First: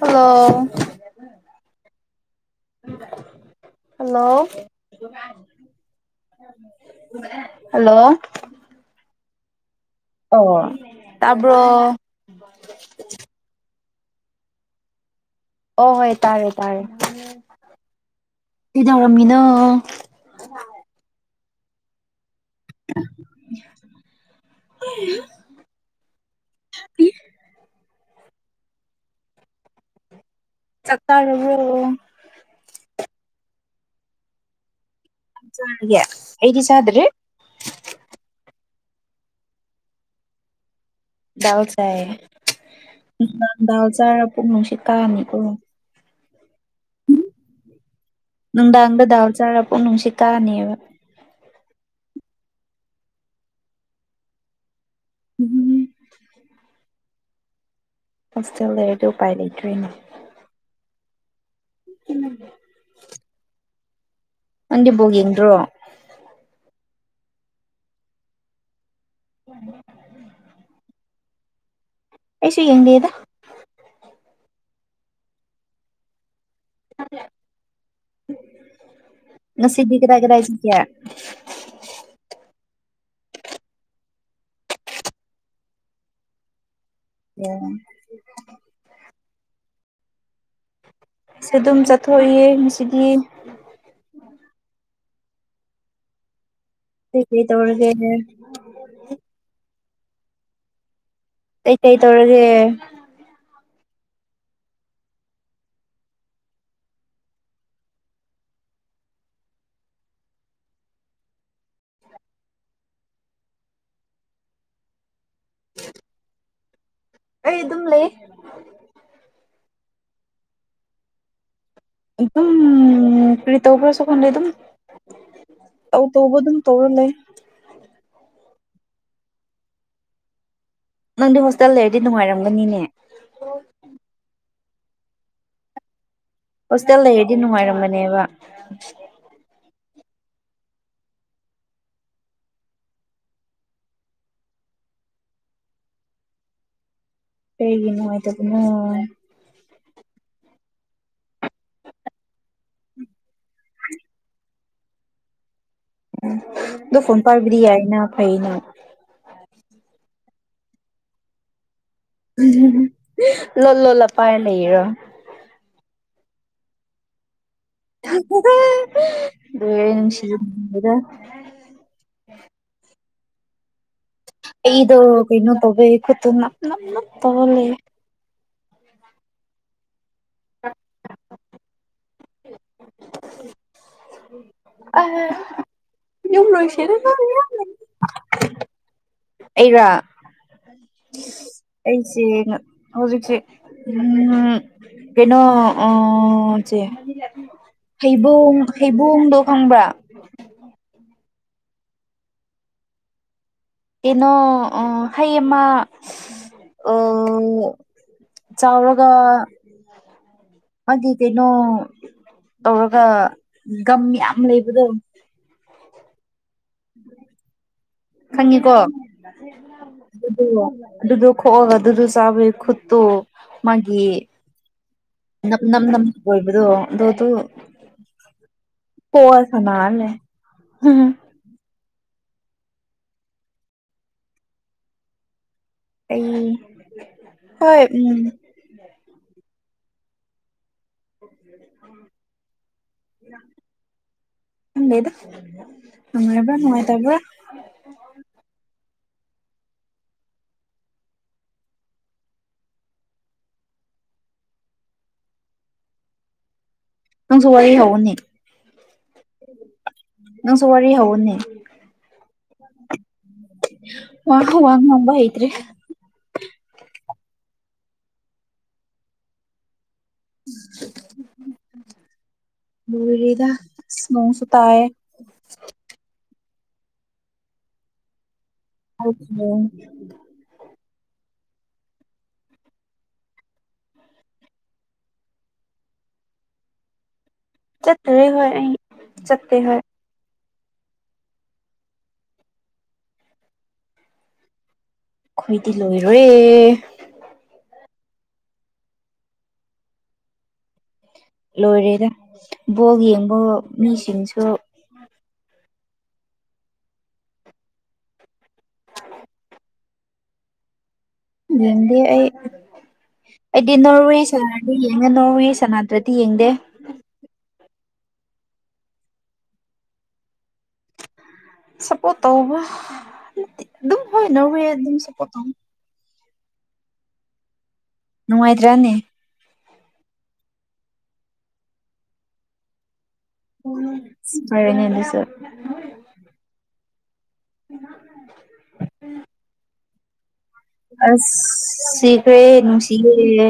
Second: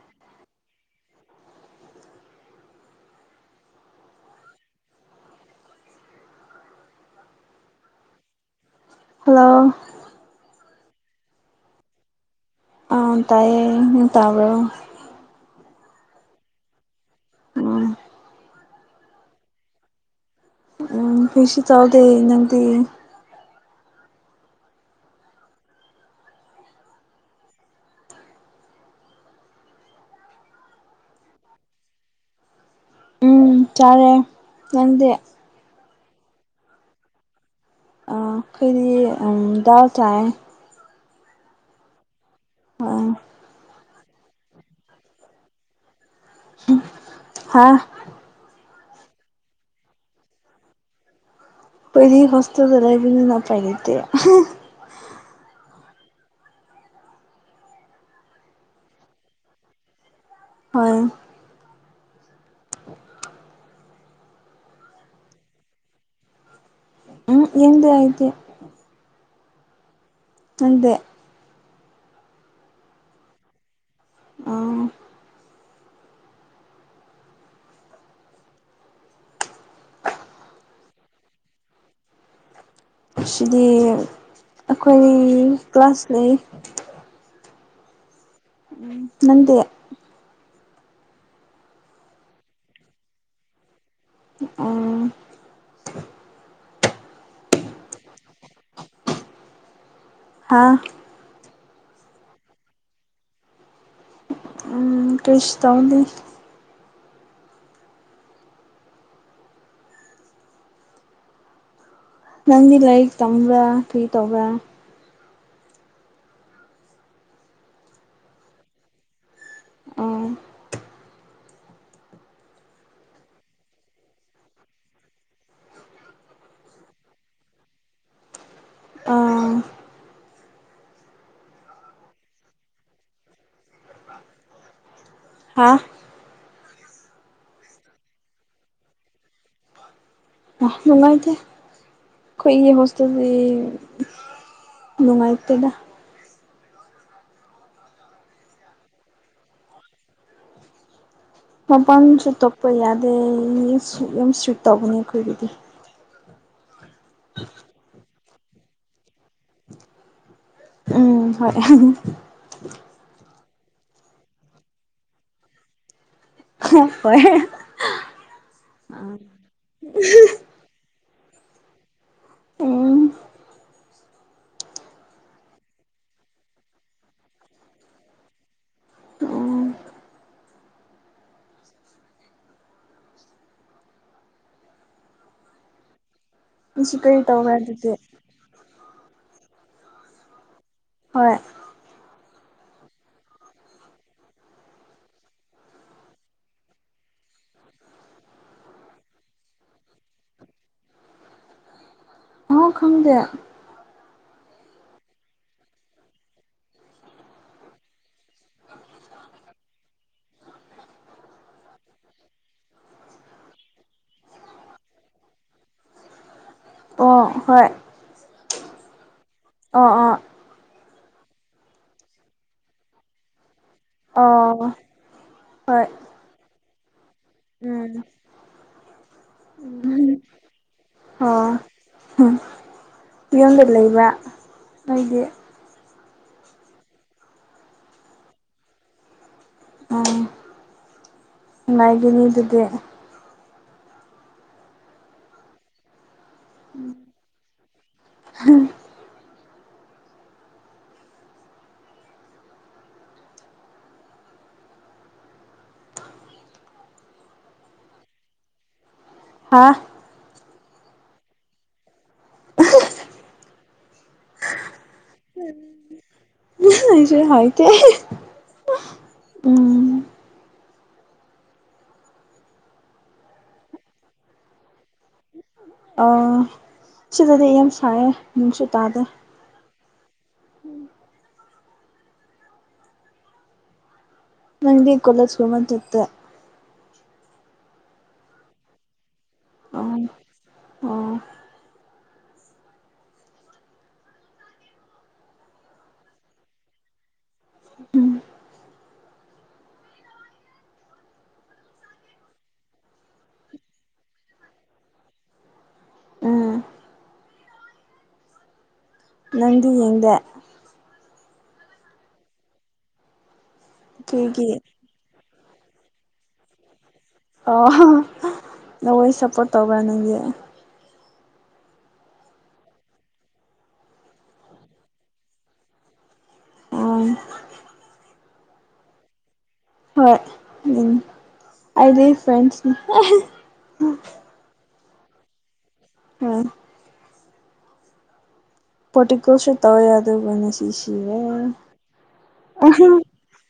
hello hello hello hello ꯑꯣ ꯇꯕ ꯑꯥ ꯇꯥꯏꯌꯦ ꯇꯥꯕꯣ ꯑꯣ ꯍꯣꯏ ꯇꯥꯔꯦ ꯇꯥꯔꯦ ꯎꯝ ꯀ ꯇꯧꯔꯝꯃꯤꯅꯣ ꯐꯤꯁ ꯆꯂꯗ ꯏꯗꯤ ꯍ ꯆꯠꯇꯥꯔꯣ ꯎꯝ ꯆꯥꯔꯦ ꯈꯪꯗꯦ ꯆꯦ ꯑꯩꯗꯤꯁꯗ꯭ꯔꯦ ꯈꯩꯔꯤ ꯗꯎ ꯆꯌꯦ ꯗꯥꯜ ꯆꯥꯏꯌꯦ ꯎꯝ ꯗꯥꯜ ꯆꯥꯔ ꯄꯨꯡ ꯅꯨꯡꯁꯤ ꯀꯥꯅꯤ ꯀꯣ ꯍꯥꯥ ꯅꯪꯗꯗꯥꯪꯗ ꯗꯥꯥꯎ ꯆꯄ ꯅꯅꯨꯡꯁꯤ ꯀꯥꯅꯤꯕ ꯄꯍꯤ ꯀꯁ ꯆꯂꯥꯏ ꯄ ꯅꯄꯥꯏꯗꯤ ꯍꯣꯁꯇꯦꯜ ꯂꯩꯔꯗ ꯎꯄꯥꯏ ꯂꯩꯇꯣꯏꯅꯦ ꯍꯣꯏ ꯎꯝ ꯑꯣꯟꯗꯤꯕꯣꯒ ꯌꯦꯡꯣ ꯎꯝ ꯌꯦꯡꯗꯤ ꯍꯥꯏꯥꯏꯗꯤ ꯎ ꯅꯗ ꯄꯩꯁ ꯌꯦꯡꯗꯦꯗ ꯑ ꯉꯁꯤꯗꯤ ꯀꯗꯥ ꯀꯗꯥꯁꯤ ꯀꯌꯥ ꯁꯤꯗꯤ ꯑꯩꯈꯣꯏ ꯀ꯭ꯂꯥꯁ ꯂꯩ ꯑꯣꯝ ꯎ ꯅꯗꯤꯦ ꯁ ꯑꯗꯨꯝ ꯆꯠꯊꯣꯛꯏ ꯉꯗꯤ ꯎ ꯁꯤ ꯀꯩ ꯇꯧꯔꯒꯦꯅꯦ ꯍꯥꯥ ꯇꯇꯩ ꯀꯩ ꯇꯣꯔꯒ ꯎꯝ ꯀꯁ ꯇꯧꯅꯤ ꯅꯪꯗꯤ ꯂꯥꯏꯔꯤꯛ ꯇꯝꯕ꯭ꯔꯥ ꯐꯤ ꯇꯧꯕ꯭ꯔꯥ ꯑꯩ ꯑꯗꯨꯝ ꯂꯩ ꯑ ꯑꯗꯨ ꯑꯗꯨꯝ ꯀ꯭ꯔꯤ ꯇꯧꯕ ꯈ꯭ꯔꯁꯨ ꯈꯣꯟꯂꯦ ꯑꯗꯨꯝ ꯑ ꯇꯣꯡꯕ ꯑꯗꯨꯝ ꯇꯣꯔꯂꯦ ꯑꯥ ꯅꯪꯗꯤ ꯍꯣꯁꯇꯦꯜ ꯂꯩꯔꯗꯤ ꯅꯨꯡꯉꯥꯏꯔꯝꯒꯅꯤꯅꯦ ꯑꯣ ꯍꯥꯥ ꯍꯣꯁꯇꯦꯜ ꯂꯩꯔꯗꯤ ꯅꯨꯡꯉꯥꯏꯔꯝꯕꯅꯦꯕ ꯑ ꯅꯨꯡꯉꯥꯏꯗꯦ ꯑꯩꯈꯣꯏꯒꯤ ꯍꯣꯁꯇꯦꯜꯁꯤ ꯅꯨꯡꯉꯥꯏꯇꯦꯗ ꯍꯒꯤꯅꯣꯥꯏ ꯇ ꯀꯣ ꯃꯄꯥꯟꯁꯨ ꯇꯣꯄ ꯌꯥꯗꯦ ꯌꯥꯝ ꯏꯁꯇ꯭ꯔꯤꯛ ꯇꯧꯒꯅꯤ ꯑꯩꯈꯣꯏꯒꯤꯗꯤ ꯎꯝ ꯑꯗꯨꯣ ꯐꯣꯟ ꯄꯥꯏꯕꯗꯤ ꯌꯥꯏꯅ ꯐꯩꯩꯅ ꯎꯝ ꯍꯣꯏ ꯂ ꯂꯂ ꯄꯥꯏ ꯂꯩꯔꯣ ꯍꯣꯏ ꯁꯤꯗ ꯎꯝ ꯏꯗꯣ ꯏꯩꯅ ꯇꯦ ꯅ ꯅ ꯅ ꯇꯧꯕꯂꯦ ꯑꯣ ꯑꯅꯁꯔ ꯉꯁꯤ ꯀꯔꯤ ꯇꯧꯕ꯭ꯔꯥ ꯑꯗꯨꯗꯤ ꯑꯩꯔ ꯍꯣꯏ ꯑꯩꯁꯦ ꯍꯧꯖꯤꯛꯁꯦ ꯎ ꯀꯩꯅꯣ ꯎ ꯁꯤꯦ ꯍꯩꯕꯣꯡ ꯍꯩꯕꯣꯡꯗꯣ ꯈꯪꯕ꯭ꯔꯥ ꯑꯥꯎ ꯈꯪꯗꯦ ꯀꯩꯅꯣ ꯑ ꯍꯩꯃ ꯑ ꯆꯥꯎꯥꯎꯔꯒ ꯃꯥ ꯀꯩꯅꯣ ꯇꯧꯔꯒ ꯒꯝ ꯌꯥꯝ ꯂꯩꯕꯗꯣ ꯑꯣ ꯍꯣꯏ ꯈꯪꯉꯤꯀꯣ ꯑꯣ ꯑꯗꯨꯗꯣ ꯈꯣꯛꯑꯒ ꯑꯗꯨꯗꯣ ꯆꯥꯕꯩ ꯈꯨꯠꯇꯨ ꯃꯥꯒꯤ ꯑꯣ ꯅꯝ ꯍꯣꯏ ꯅ ꯑꯣꯏꯣꯏꯕꯗꯣ ꯑꯗꯨꯣ ꯑꯗꯨ ꯎꯝ ꯄꯣꯋꯥ ꯁꯅꯥꯂꯦꯝ ꯎꯝ ꯌꯣꯟꯗ ꯂꯩꯕ ꯑꯩꯣꯏꯗꯤ ꯑꯩ ꯍꯣꯏ ꯎꯝ ꯎꯝꯉꯥꯏꯒꯤꯅꯤ ꯑꯗꯨꯗꯤ ꯗꯗꯥꯏꯕ ꯃꯣꯏ ꯇꯔꯕ ꯎꯝ ꯅꯪꯁꯨ ꯋꯥꯔꯤ ꯍꯧꯅꯤ ꯍꯥꯥ ꯅꯪꯁꯨ ꯋꯥꯔꯤ ꯍꯎꯅꯤ ꯋꯥꯉꯣ ꯋꯥꯉꯑꯣ ꯁꯨ ꯍ ꯇ ꯎꯝ ꯗ ꯁꯨꯁꯨꯇꯥꯌꯦ ꯑ ꯁꯤꯗꯗꯤ ꯑꯩ ꯌꯥꯝ ꯁꯥꯏꯌꯦ ꯅꯅꯨꯡꯁꯨ ꯇꯥꯗꯦ ꯑꯣꯝ ꯅꯪꯗꯤ ꯀꯣꯂꯦꯖ ꯀꯨꯃ ꯇꯠꯇꯦ ꯆꯠꯇꯔꯦ ꯍꯣꯏ ꯑ ꯆꯠꯇꯦ ꯍꯣꯏ ꯑꯣ ꯑꯣ ꯑꯩꯈꯣꯏꯗꯤ ꯂꯣꯏꯔꯦ ꯎꯝ ꯂꯣꯏꯔꯦꯗ ꯕꯣꯛ ꯌꯦꯡꯕ ꯃꯤꯁꯤꯡꯁꯨ ꯎꯝ ꯅꯪꯗꯤ ꯌꯦꯡꯗꯦ ꯌꯦꯗꯤ ꯑꯩ ꯑꯩꯗꯤ ꯅꯋꯁ ꯀꯔꯤꯒꯤ ꯅꯉ ꯅꯣꯡꯋ ꯁꯅꯥꯇ꯭ꯔꯗꯤ ꯌꯦꯡꯗꯦ ꯑꯣ ꯅꯈꯣꯏ ꯁꯞꯄꯣꯔꯠ ꯇꯧꯧꯕ꯭ꯔꯥ ꯅꯁꯦ ꯁꯞꯄꯣꯔꯠ ꯇꯧꯕ ꯑꯗꯨꯝ ꯍꯣꯏꯅ ꯍ ꯑꯗꯨꯝ ꯁꯞꯄꯣꯔꯠ ꯇꯧꯕ ꯎꯝ ꯅꯨꯡꯉꯥꯏꯇ꯭ꯔꯅꯦ ꯍꯣꯏ ꯎꯝ ꯑꯩꯗꯤ ꯐ꯭ꯔꯁ ꯐꯔꯅꯦꯗꯤꯁꯔ ꯎꯝ ꯎ ꯄꯔꯇꯤꯀꯜꯁꯤ ꯇꯧꯏ ꯑꯗꯒꯅꯤ ꯑꯁ ꯁꯤꯈ꯭ꯔꯦ ꯅꯨꯡ ꯁꯤꯌꯦ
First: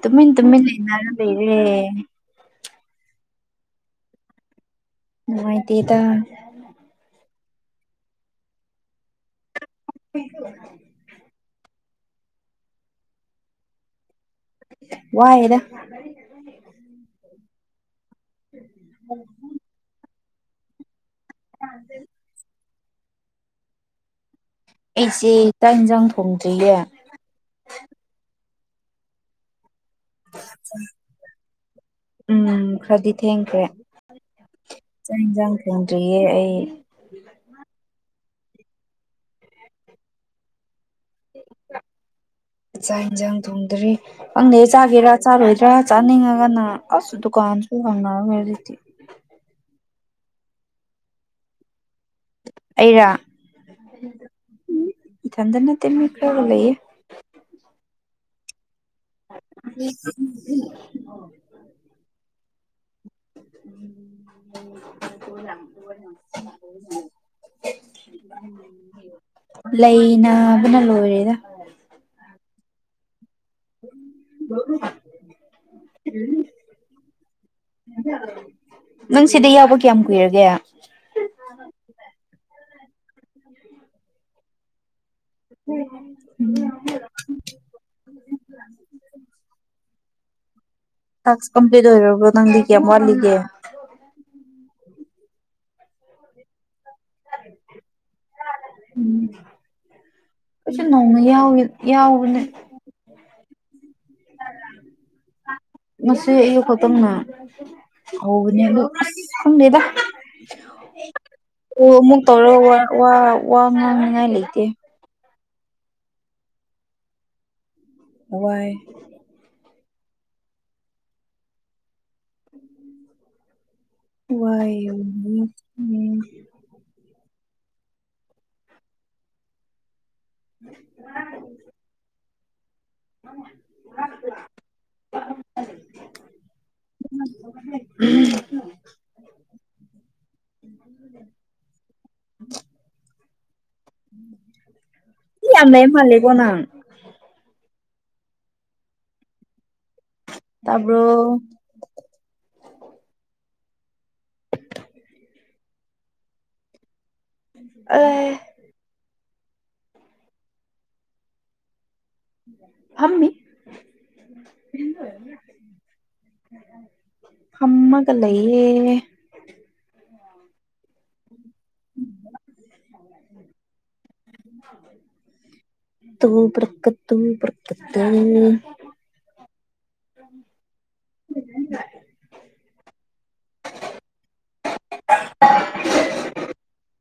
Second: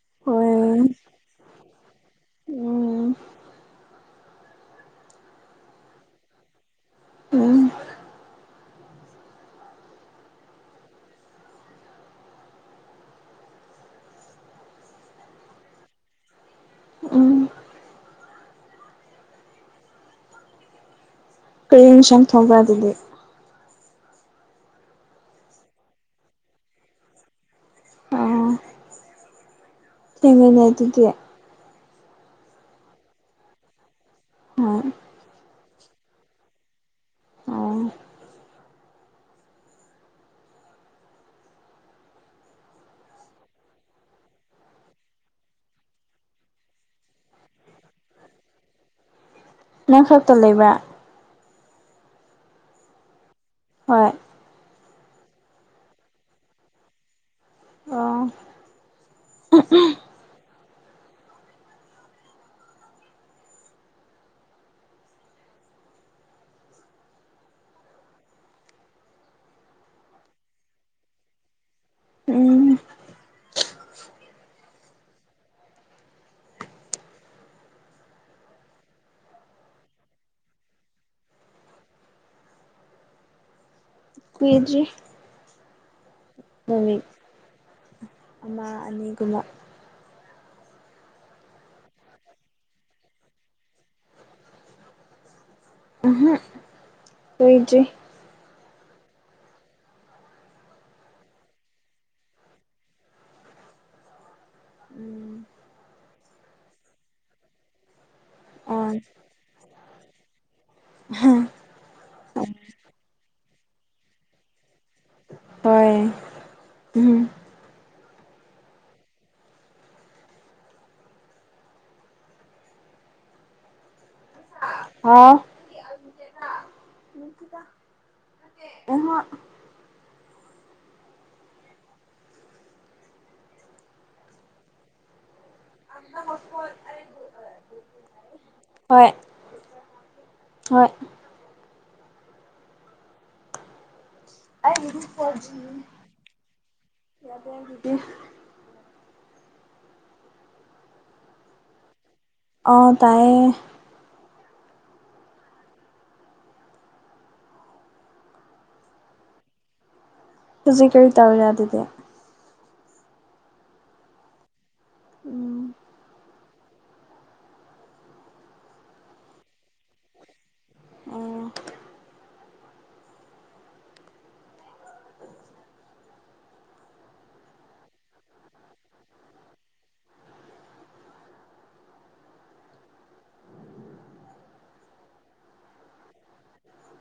ꯇꯨꯃꯤꯟ ꯇꯃꯤꯟ ꯍꯣꯏ ꯂꯩꯅꯔ ꯂꯩꯔꯦ ꯎꯝ ꯅꯨꯉꯥꯢ ꯇꯦꯗ ꯎꯝ [inaudible] ꯋꯥꯏꯗ ꯎꯝ ꯎꯝ ꯀꯩꯏꯡꯁꯪ ꯊꯧꯕ꯭ꯔ ꯑꯗꯨꯗꯤ ꯑꯩꯁꯦ ꯆꯥꯛ ꯏꯟꯁꯥꯡ ꯊꯣꯡꯗ꯭ꯔꯤꯌꯦ ꯊꯦꯡꯉꯅꯦ ꯑꯗꯨꯗꯒꯤ ꯎꯝ ꯈꯔꯗꯤ ꯊꯦꯡꯈ꯭ꯔꯦ ꯍꯣꯏ ꯆꯥꯛ ꯏꯟꯁꯥꯡ ꯊꯣꯡꯗ꯭ꯔꯤꯌꯦ ꯑꯩ ꯑꯣ [inaudible] ꯆꯥꯛ ꯏꯟꯁꯥꯡ ꯊꯣꯡꯗ꯭ꯔꯤ ꯈꯪꯅꯦ ꯆꯥꯒꯦꯔꯥ ꯆꯥꯔꯣꯏꯔꯥ ꯆꯥꯅꯤꯡꯉꯒꯅ ꯑꯁ ꯗꯨꯀꯥꯟꯁꯨ ꯐꯪꯅꯔꯣꯏ ꯑꯗꯨꯗꯤ ꯅꯪꯈꯛꯇ ꯂꯩꯕ꯭ꯔꯥ ꯑꯩꯔꯥ ꯍꯣꯏ ꯏꯊꯟꯇ ꯅꯠꯇꯦ ꯃꯤ ꯈꯔꯒ ꯂꯩꯌꯦ ꯑꯣ [unintelligible] [unintelligible] ꯎ ꯂꯩꯕꯨꯅ ꯂꯣꯏꯔꯦꯗ ꯎꯝ ꯎꯝ ꯅꯪ ꯁꯤꯗ ꯌꯥꯎꯕ ꯀꯌꯥꯝ ꯀꯨꯏꯔꯒꯦ ꯀꯨꯏꯗꯔꯤ ꯎꯝ ꯃꯃꯤ ꯑꯃꯥ ꯑꯅꯤꯒꯨꯝꯕ ꯇꯥꯛꯁ ꯀꯝꯄ꯭ꯂꯤꯠ ꯑꯣꯏꯔꯕ꯭ꯔꯣ ꯅꯪꯗꯤ ꯀꯌꯥꯌꯥꯝ ꯋꯥꯠꯂꯤꯒꯦ ꯎꯝ ꯎꯝꯍ ꯂꯣꯏꯗꯔ꯭ꯤ ꯎꯝ ꯀꯩꯁꯨ ꯅꯣꯡꯃ ꯌꯥꯎꯋꯦ ꯌꯥꯎꯕꯅꯦ ꯎꯝ ꯉꯁꯤ ꯑꯌꯨꯛ ꯈꯛꯇꯝꯅ ꯍꯧꯕꯅꯦꯕ ꯑꯥ ꯑꯁ ꯈꯪꯗꯦꯗ ꯍꯝ ꯑꯣ ꯑꯃꯨꯛ ꯇꯧꯔꯒ ꯋꯥ ꯋꯥ ꯋꯥꯉꯥꯡꯅꯤꯉꯥꯏ ꯂꯩꯇꯦ ꯍꯣꯏ ꯎꯝꯍꯝ ꯋꯥꯏ ꯋꯥꯏ ꯍꯥꯎ ꯃꯤ ꯎꯡꯍꯥ ꯎꯝ [inaudible] ꯑꯗ ꯍꯣꯁꯄꯣꯠ ꯍꯣꯏ ꯍꯣꯏ ꯎꯝ ꯑꯩꯒꯤꯗꯤ [inaudible] ꯃꯤ ꯌꯥꯝ ꯂꯦꯝꯃꯜꯂꯦꯀꯣ ꯅꯪ‌ ꯌꯥꯗ ꯍꯥꯏꯗꯤ ꯇꯥꯕ꯭ꯔꯣ ꯑ ꯇꯥꯏꯌꯦ ꯑ [inaudible] ꯍꯖꯤ ꯀꯔꯤ ꯇꯧꯔꯦ ꯑꯗꯨꯗꯤ ꯐꯝꯃꯤ ꯎꯝ ꯐꯝꯃꯒ ꯂꯩꯌꯦ ꯑ ꯄꯀꯠꯇ ꯄꯀꯠꯇ [unintelligible] [inaudible] [inaudible]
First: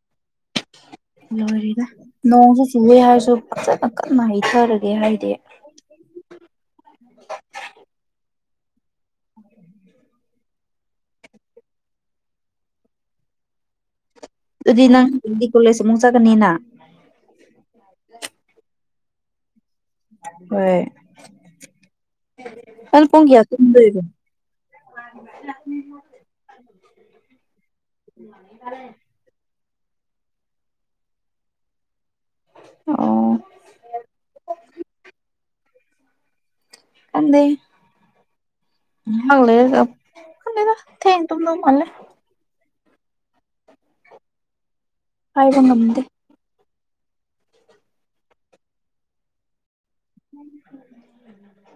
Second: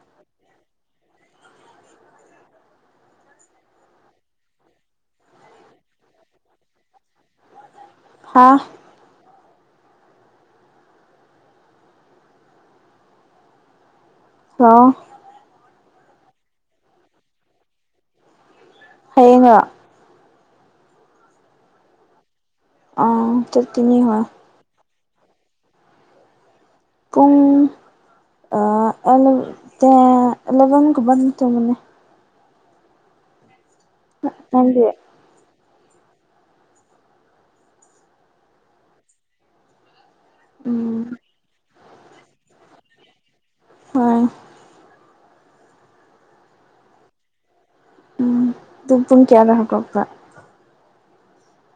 ꯂꯣꯏꯔꯦꯗ ꯅꯣꯡꯁꯨ ꯆꯨꯏꯌꯦ ꯍꯥꯏꯔꯁꯨ ꯐꯖꯅ ꯀꯟꯅ ꯍꯩꯊꯔꯒꯦ ꯍꯥꯏꯗꯦ [inaudible] ꯍꯥꯥ ꯑꯗꯨꯗꯤ ꯍꯜꯂꯣ ꯅꯪ ꯑꯗꯨꯗꯤ ꯀꯣꯂꯦꯖ ꯑꯃꯨꯛ ꯆꯠꯀꯅꯤꯅ ꯍꯌꯦꯡ ꯍꯣꯏ ꯀ ꯑꯥ ꯄꯨꯡꯒꯌꯥꯗꯒ ꯆꯠꯀꯅꯤ ꯍꯣꯏ ꯂꯃꯤ [unintelligible] ꯄꯨꯡ ꯑꯦꯂꯕꯦꯟꯒꯨꯝꯕꯟ ꯇꯣꯡꯕꯅꯤ ꯑꯣ ꯅꯪ [unintelligible] ꯈꯪꯗꯦ ꯉꯍꯛ ꯂꯩꯔꯒ ꯈꯪꯗꯦꯗ ꯎꯝ ꯊꯦꯡꯅ ꯇꯨꯝꯕ ꯃꯥꯜꯂꯦ ꯍꯣꯏ ꯍꯥꯏꯕ ꯉꯝꯗꯦ ꯎꯝ ꯇꯨꯝ ꯄꯨꯨꯡ ꯀꯌꯥꯗ ꯍꯥꯏꯒꯄ꯭ꯔꯥ ꯎꯝ [inaudible]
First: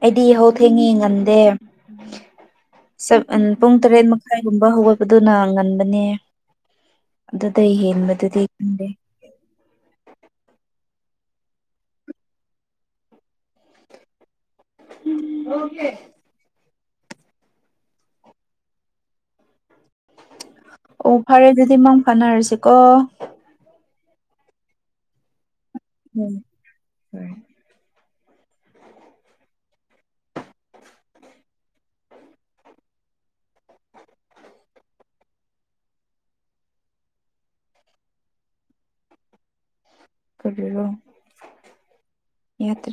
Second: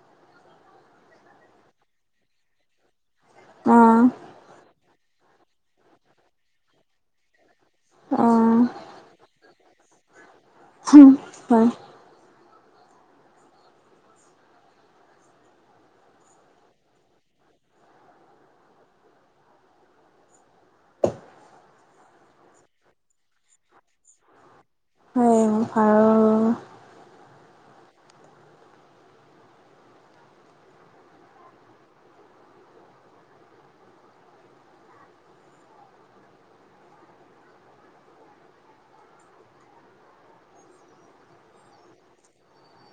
ꯑꯩꯗꯤ ꯌꯍꯧ ꯊꯦꯡꯉꯦ ꯉꯟꯗꯦ ꯁꯦꯞ ꯎꯝ ꯄꯨꯡ ꯑꯥ ꯇꯔꯦꯠ ꯃꯈꯥꯏꯒꯨꯝꯕ ꯍꯧꯒꯠ ꯑꯗꯨꯅ ꯉꯟꯕꯅꯦ ꯑꯗꯨꯗꯩꯒꯤ ꯑ ꯍꯝ ꯍ ꯍꯦ [inaudible] ꯑꯣ ꯐꯔꯦ ꯑꯗꯨꯗꯤ ꯃꯪ ꯐꯥꯅꯔꯁꯤꯀꯣ [inaudible] ꯎꯝ ꯎꯝ ꯔꯣ ꯌꯥꯗꯦ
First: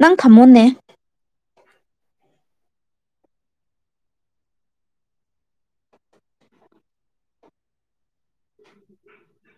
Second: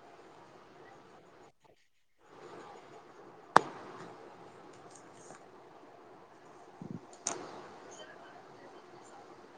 ꯅꯪ ꯊꯝꯃꯣꯅꯦ [inaudible]